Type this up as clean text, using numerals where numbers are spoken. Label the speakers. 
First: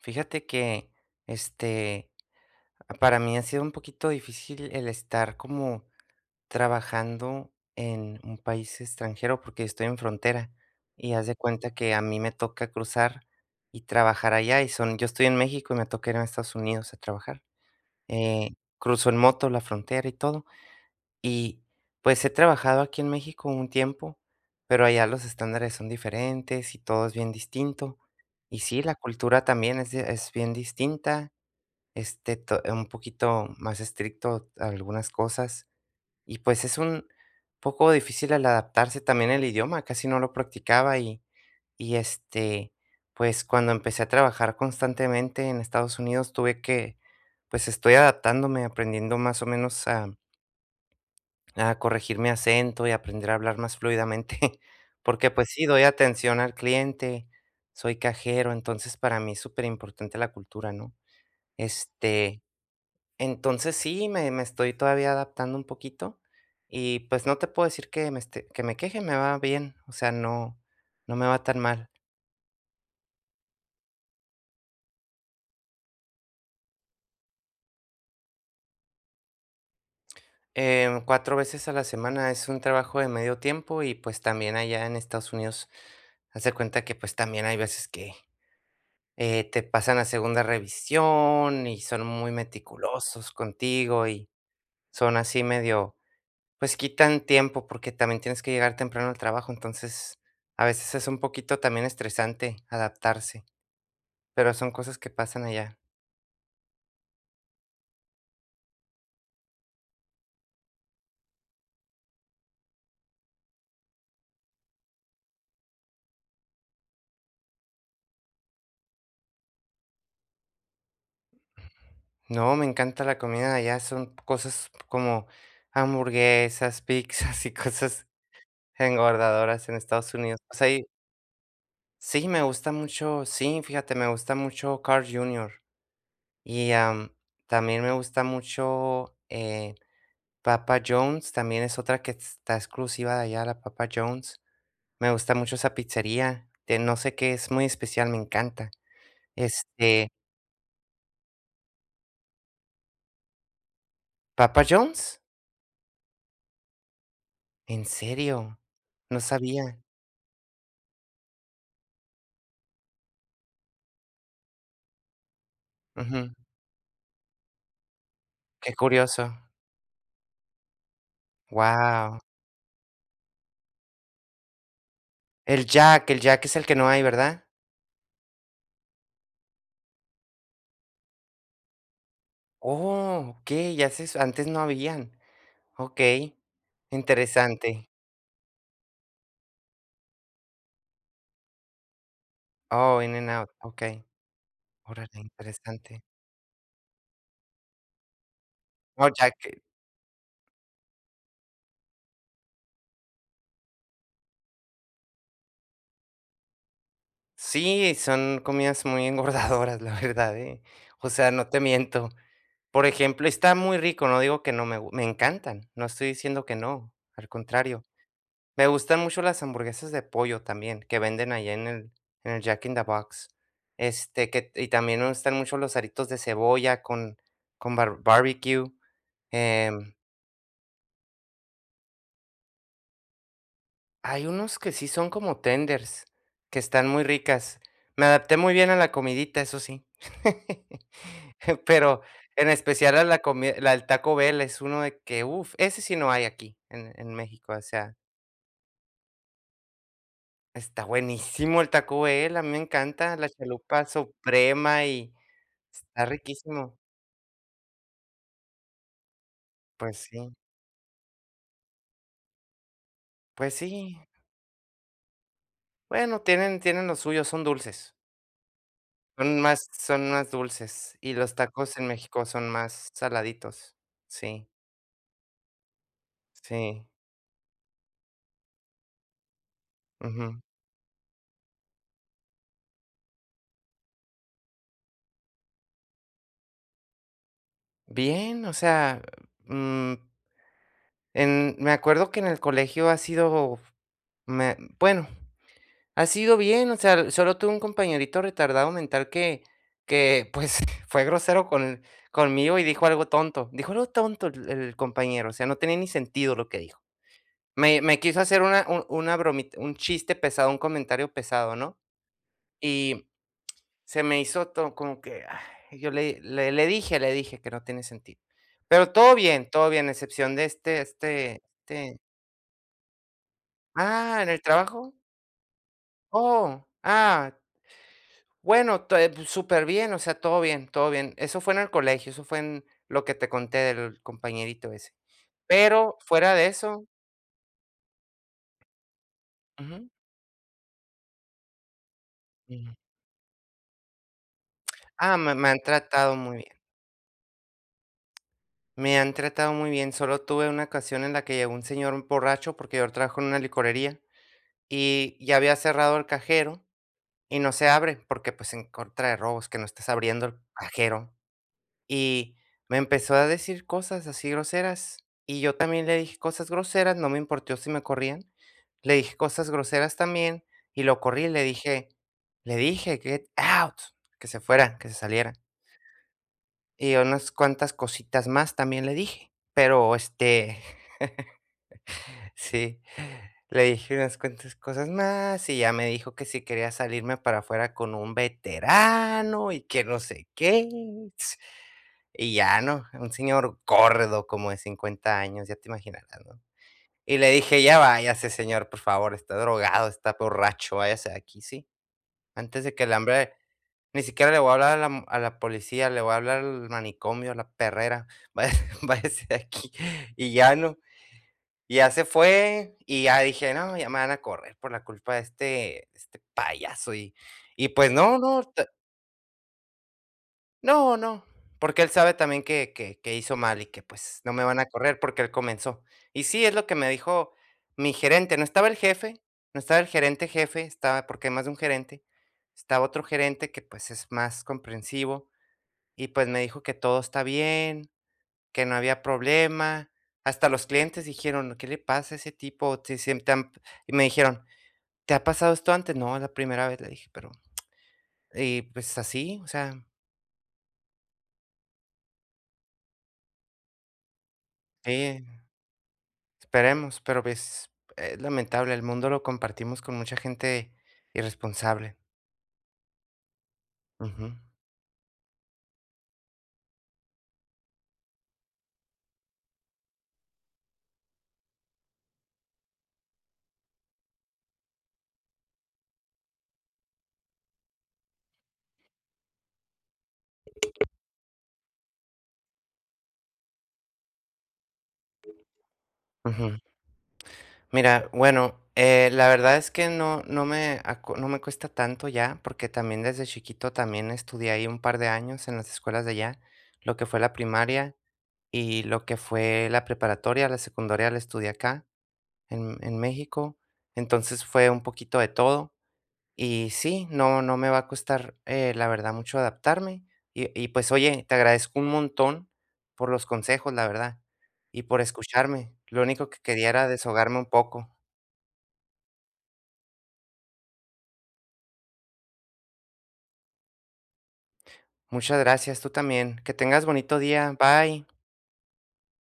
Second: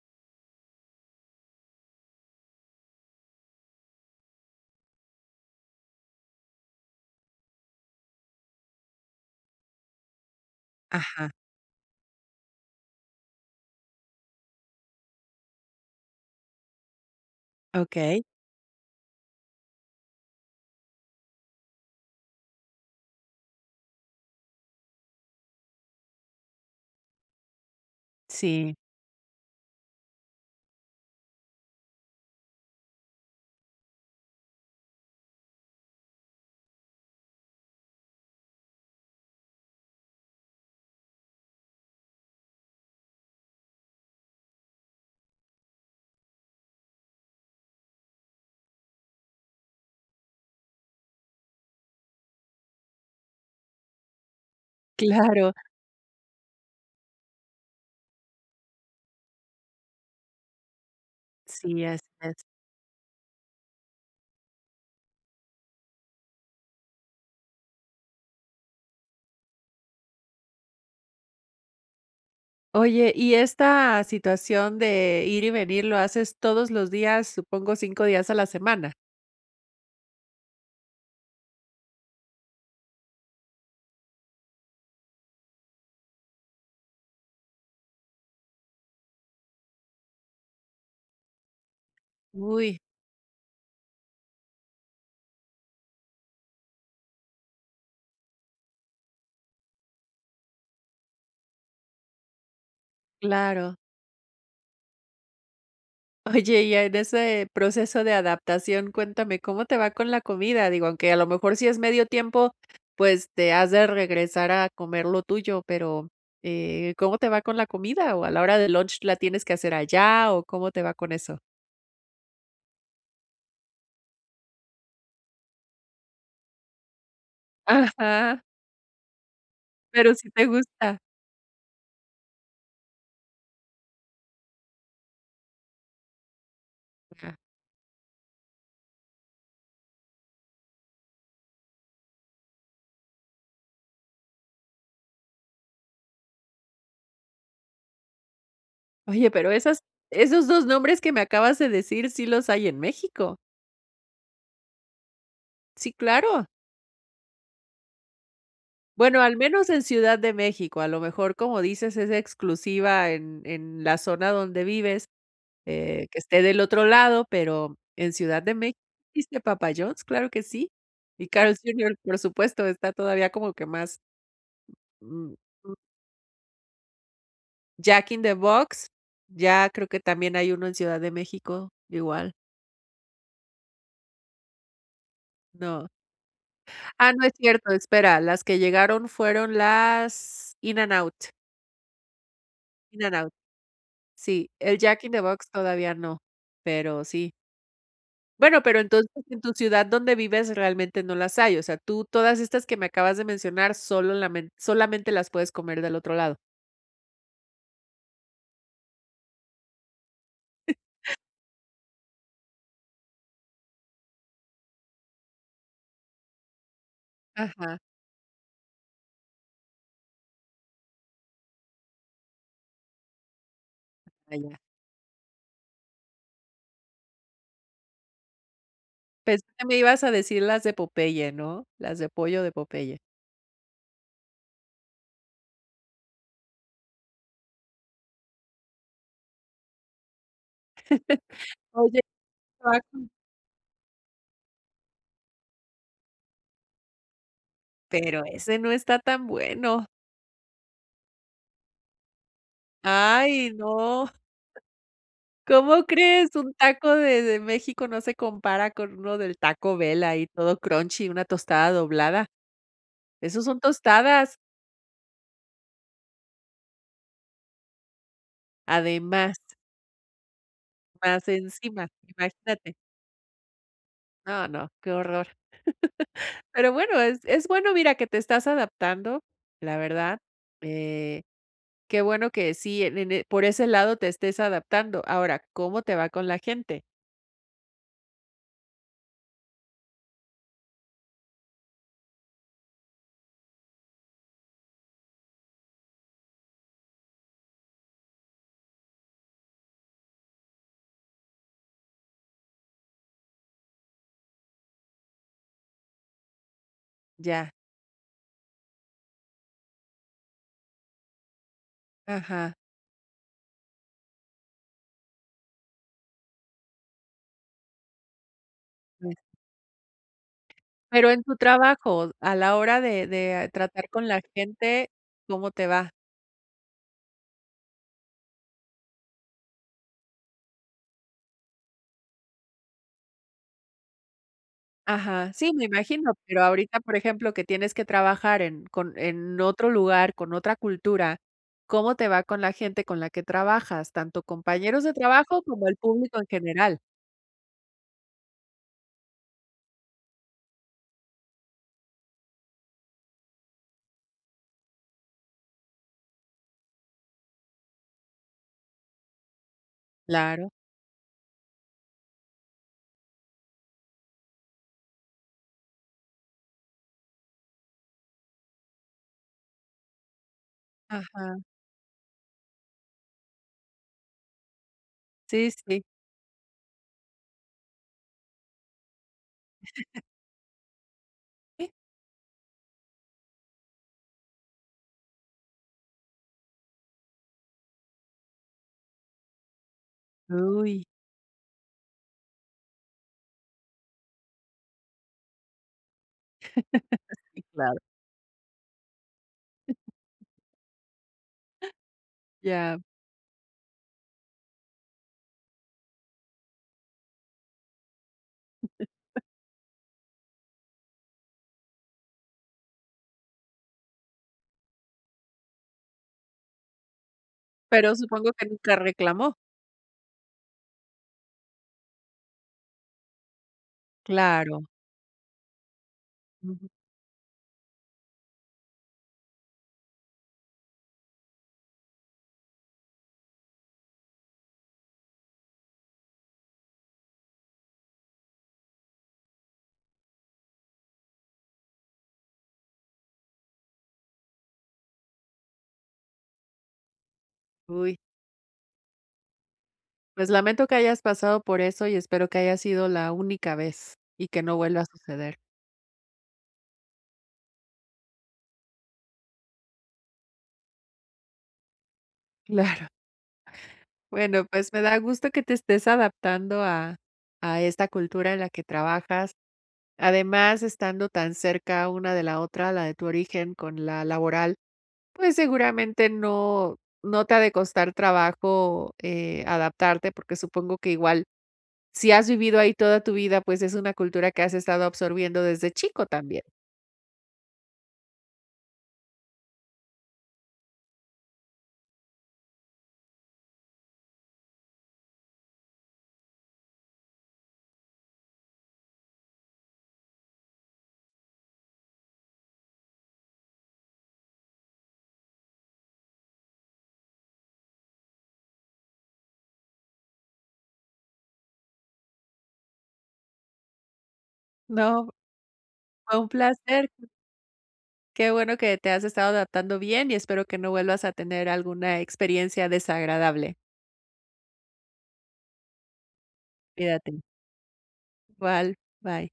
Speaker 1: Fíjate que, este, para mí ha sido un poquito difícil el estar como trabajando en un país extranjero porque estoy en frontera y haz
Speaker 2: Ajá,
Speaker 1: de cuenta que a mí me toca cruzar y trabajar allá y son, yo estoy en México y me toca ir a Estados Unidos a trabajar.
Speaker 2: okey.
Speaker 1: Eh, Cruzo en moto la frontera y todo. Y pues he trabajado aquí en México un tiempo, pero allá los estándares son diferentes y todo es bien distinto. Y
Speaker 2: Sí,
Speaker 1: sí, la cultura también es bien distinta, un poquito más estricto a algunas cosas. Y pues es un poco difícil al adaptarse también el idioma, casi no lo practicaba y este, pues cuando empecé a trabajar constantemente en Estados Unidos pues estoy adaptándome, aprendiendo más o menos a corregir mi acento y aprender a hablar más fluidamente, porque pues
Speaker 2: claro.
Speaker 1: sí, doy atención al cliente, soy cajero, entonces para mí es súper importante la cultura, ¿no?
Speaker 2: Sí, así es.
Speaker 1: Este, entonces sí, me estoy todavía adaptando un poquito y, pues, no te puedo decir que me queje, me va bien, o sea, no me va tan mal.
Speaker 2: Oye, y esta situación de ir y venir, ¿lo haces todos los días? Supongo, 5 días a la semana.
Speaker 1: 4 veces a la semana es un trabajo de medio tiempo y, pues, también allá en Estados Unidos, haz de cuenta que, pues, también hay veces que, te pasan a segunda revisión y son muy
Speaker 2: Uy,
Speaker 1: meticulosos contigo y son así medio. Pues quitan tiempo, porque también tienes que llegar temprano al trabajo, entonces a veces es un poquito también estresante adaptarse,
Speaker 2: claro.
Speaker 1: pero son cosas que pasan allá.
Speaker 2: Oye, y en ese proceso de adaptación, cuéntame, ¿cómo te va con la comida? Digo, aunque a lo mejor si es medio tiempo, pues, te has de regresar a comer lo tuyo, pero, ¿cómo te va con la comida? ¿O a la hora del lunch la tienes que hacer allá, o cómo te va con eso?
Speaker 1: No, me encanta la comida de allá, son cosas como hamburguesas, pizzas y cosas
Speaker 2: Ajá,
Speaker 1: engordadoras en Estados
Speaker 2: pero sí
Speaker 1: Unidos.
Speaker 2: te
Speaker 1: O sea, y
Speaker 2: gusta.
Speaker 1: sí, me gusta mucho, sí, fíjate, me gusta mucho Carl Jr. y
Speaker 2: Ah.
Speaker 1: también me gusta mucho, Papa John's, también es otra que está exclusiva de allá, la Papa John's. Me gusta mucho esa pizzería, de no sé qué, es muy especial, me encanta.
Speaker 2: Oye, pero esas
Speaker 1: Este,
Speaker 2: esos 2 nombres que me acabas de decir, sí los hay en México.
Speaker 1: ¿Papa John's?
Speaker 2: Sí, claro.
Speaker 1: ¿En serio?
Speaker 2: Bueno,
Speaker 1: No
Speaker 2: al menos
Speaker 1: sabía.
Speaker 2: en Ciudad de México, a lo mejor, como dices, es exclusiva en la zona donde vives, que
Speaker 1: Ujú,
Speaker 2: esté del otro lado, pero en Ciudad de
Speaker 1: qué
Speaker 2: México
Speaker 1: curioso.
Speaker 2: existe Papa John's, claro que sí. Y Carl's Junior, por
Speaker 1: Wow.
Speaker 2: supuesto, está todavía como que más, mm,
Speaker 1: El Jack es el que no hay, ¿verdad?
Speaker 2: Jack in the Box, ya creo que también hay uno en Ciudad de México, igual,
Speaker 1: Oh, okey, ya se antes no habían.
Speaker 2: no.
Speaker 1: Okey,
Speaker 2: Ah, no es cierto,
Speaker 1: interesante.
Speaker 2: espera, las que llegaron fueron las
Speaker 1: Oh,
Speaker 2: In and
Speaker 1: In and
Speaker 2: Out,
Speaker 1: Out, okey.
Speaker 2: sí, el Jack in the
Speaker 1: Órale,
Speaker 2: Box todavía
Speaker 1: interesante.
Speaker 2: no, pero sí. Bueno, pero
Speaker 1: Oh,
Speaker 2: entonces
Speaker 1: Jack,
Speaker 2: en tu ciudad donde vives realmente no las hay, o sea, tú todas estas que me acabas de mencionar solo lamen solamente las puedes comer del otro lado.
Speaker 1: sí, son comidas muy engordadoras, la verdad, ¿eh? O sea, no te miento. Por ejemplo, está muy rico, no digo que no me gu me encantan, no estoy diciendo que no, al
Speaker 2: Ajá,
Speaker 1: contrario. Me gustan mucho las hamburguesas de pollo también, que venden allá en el Jack in the Box. Este,
Speaker 2: ah,
Speaker 1: que
Speaker 2: ya.
Speaker 1: Y también me gustan mucho los aritos de cebolla con barbecue,
Speaker 2: Pensé que me
Speaker 1: em
Speaker 2: ibas a decir las de Popeye, ¿no? Las de pollo de Popeye.
Speaker 1: hay unos que sí son como tenders, que están muy ricas. Me adapté muy bien a la comidita, eso sí.
Speaker 2: Oye,
Speaker 1: Pero en especial a
Speaker 2: taco,
Speaker 1: la comida, la del Taco Bell es uno de que, uff, ese sí no hay aquí en México, o sea,
Speaker 2: pero ese no está tan bueno.
Speaker 1: está buenísimo el Taco Bell, a mí me encanta la
Speaker 2: Ay,
Speaker 1: chalupa
Speaker 2: no.
Speaker 1: suprema y
Speaker 2: ¿Cómo
Speaker 1: está
Speaker 2: crees? Un
Speaker 1: riquísimo.
Speaker 2: taco de México no se compara con uno del Taco
Speaker 1: Pues
Speaker 2: Bell ahí
Speaker 1: sí,
Speaker 2: todo crunchy, una tostada doblada. Esos
Speaker 1: pues
Speaker 2: son
Speaker 1: sí.
Speaker 2: tostadas,
Speaker 1: Bueno, tienen lo suyo, son dulces.
Speaker 2: además,
Speaker 1: Son más dulces, y
Speaker 2: más
Speaker 1: los tacos en
Speaker 2: encima,
Speaker 1: México son
Speaker 2: imagínate.
Speaker 1: más saladitos.
Speaker 2: No,
Speaker 1: Sí.
Speaker 2: no, qué horror. Pero
Speaker 1: Sí,
Speaker 2: bueno, es bueno, mira, que te estás adaptando, la verdad.
Speaker 1: ujú.
Speaker 2: Eh, Qué bueno que sí, en e por ese lado te estés adaptando. Ahora, ¿cómo te va con la gente?
Speaker 1: Bien, o sea, mm, en me acuerdo que en el colegio ha sido, me bueno, ha sido bien, o sea, solo tuve un compañerito retardado mental que, pues, fue grosero conmigo y dijo algo tonto. Dijo algo tonto el compañero, o sea, no tenía ni sentido lo que dijo.
Speaker 2: Ya,
Speaker 1: Me quiso hacer una bromita, un chiste pesado, un comentario pesado, ¿no?
Speaker 2: ajá,
Speaker 1: Y se me hizo todo como que, ay, yo le dije que no tiene sentido. Pero
Speaker 2: pues.
Speaker 1: todo bien, a excepción de este
Speaker 2: Pero en tu
Speaker 1: este este
Speaker 2: trabajo, a la hora de tratar con la
Speaker 1: ¿En el
Speaker 2: gente,
Speaker 1: trabajo?
Speaker 2: ¿cómo te va?
Speaker 1: Oh, bueno, to pues, súper bien, o sea, todo bien, todo bien. Eso fue en el colegio, eso fue en lo que te conté del compañerito ese.
Speaker 2: Ajá, sí, me
Speaker 1: Pero
Speaker 2: imagino,
Speaker 1: fuera
Speaker 2: pero
Speaker 1: de
Speaker 2: ahorita,
Speaker 1: eso.
Speaker 2: por ejemplo, que tienes que trabajar en con en otro
Speaker 1: Ujú.
Speaker 2: lugar, con otra cultura, ¿cómo te va con la
Speaker 1: Ujú.
Speaker 2: gente con la que trabajas? Tanto compañeros de
Speaker 1: Ah, me
Speaker 2: trabajo
Speaker 1: me han
Speaker 2: como el
Speaker 1: tratado
Speaker 2: público en
Speaker 1: muy bien,
Speaker 2: general.
Speaker 1: me han tratado muy bien, solo tuve una ocasión en la que llegó un señor borracho, porque yo trabajo en una licorería. Y ya había cerrado el cajero y no se abre porque, pues, en contra de robos, que no estés abriendo el
Speaker 2: Claro.
Speaker 1: cajero. Y me empezó a decir cosas así groseras, y yo también le dije cosas groseras, no me importó si me corrían. Le dije cosas groseras también y lo corrí, y
Speaker 2: Ajá,
Speaker 1: le dije: "Get out", que se fuera, que se saliera.
Speaker 2: sí, sí.
Speaker 1: Y unas cuantas cositas más también le dije, pero, sí, le dije unas cuantas cosas más y ya me dijo que si quería salirme para afuera con un veterano y que no sé qué.
Speaker 2: Uy.
Speaker 1: Y ya, ¿no? Un señor gordo como de 50 años, ya te imaginarás, ¿no?
Speaker 2: Sí,
Speaker 1: Y le dije,
Speaker 2: claro.
Speaker 1: ya váyase, señor, por favor, está drogado, está borracho, váyase de aquí, sí. Antes de
Speaker 2: Ya,
Speaker 1: que el hambre, ni siquiera le voy a hablar a la policía, le voy a hablar al manicomio, a la perrera, váyase, váyase de aquí. Y ya, ¿no? Y ya se fue, y ya dije: "No, ya me van a correr por la culpa de este payaso", y pues
Speaker 2: pero
Speaker 1: no,
Speaker 2: supongo
Speaker 1: no,
Speaker 2: que
Speaker 1: t
Speaker 2: nunca reclamó.
Speaker 1: no, no, porque él sabe también que hizo mal y que, pues, no me
Speaker 2: Claro.
Speaker 1: van a correr porque él comenzó. Y sí, es lo
Speaker 2: Ujú.
Speaker 1: que me dijo mi gerente, no estaba el jefe, no estaba el gerente jefe, estaba porque hay más de un gerente, estaba otro gerente que, pues, es más comprensivo, y, pues, me dijo que todo está bien, que no había problema. Hasta los clientes dijeron: "¿Qué le pasa a ese tipo? Te han" y me dijeron: "¿Te ha pasado esto antes?". "No, es la primera vez", le dije, pero
Speaker 2: Uy,
Speaker 1: y pues así, o sea,
Speaker 2: pues lamento que hayas pasado por eso y espero que haya sido la única vez y que no vuelva a suceder.
Speaker 1: sí, esperemos, pero pues es lamentable, el mundo lo compartimos con mucha gente irresponsable.
Speaker 2: Claro.
Speaker 1: Ujú,
Speaker 2: Bueno, pues me da gusto que te estés adaptando a esta cultura en la que trabajas. Además, estando tan cerca una de la otra, la de tu origen con la laboral, pues seguramente no, no te ha de costar trabajo adaptarte, porque supongo que igual si has vivido ahí toda tu vida, pues es una cultura que has estado absorbiendo desde chico también.
Speaker 1: ujú. Mira, bueno, la verdad es que no me cuesta tanto ya, porque también desde chiquito también estudié ahí un par de años en las escuelas de allá, lo que fue la primaria. Y lo que fue la preparatoria, la secundaria la estudié acá, en México. Entonces, fue un poquito de todo. Y sí, no me va a costar, la verdad, mucho adaptarme. Pues, oye, te agradezco un montón por los consejos, la verdad, y por
Speaker 2: No,
Speaker 1: escucharme. Lo
Speaker 2: fue un
Speaker 1: único que quería era
Speaker 2: placer.
Speaker 1: desahogarme un poco.
Speaker 2: Qué bueno que te has estado adaptando bien y espero que no vuelvas a tener alguna experiencia desagradable.
Speaker 1: Muchas gracias, tú también. Que tengas
Speaker 2: Cuídate.
Speaker 1: bonito día. Bye.
Speaker 2: Igual, bye.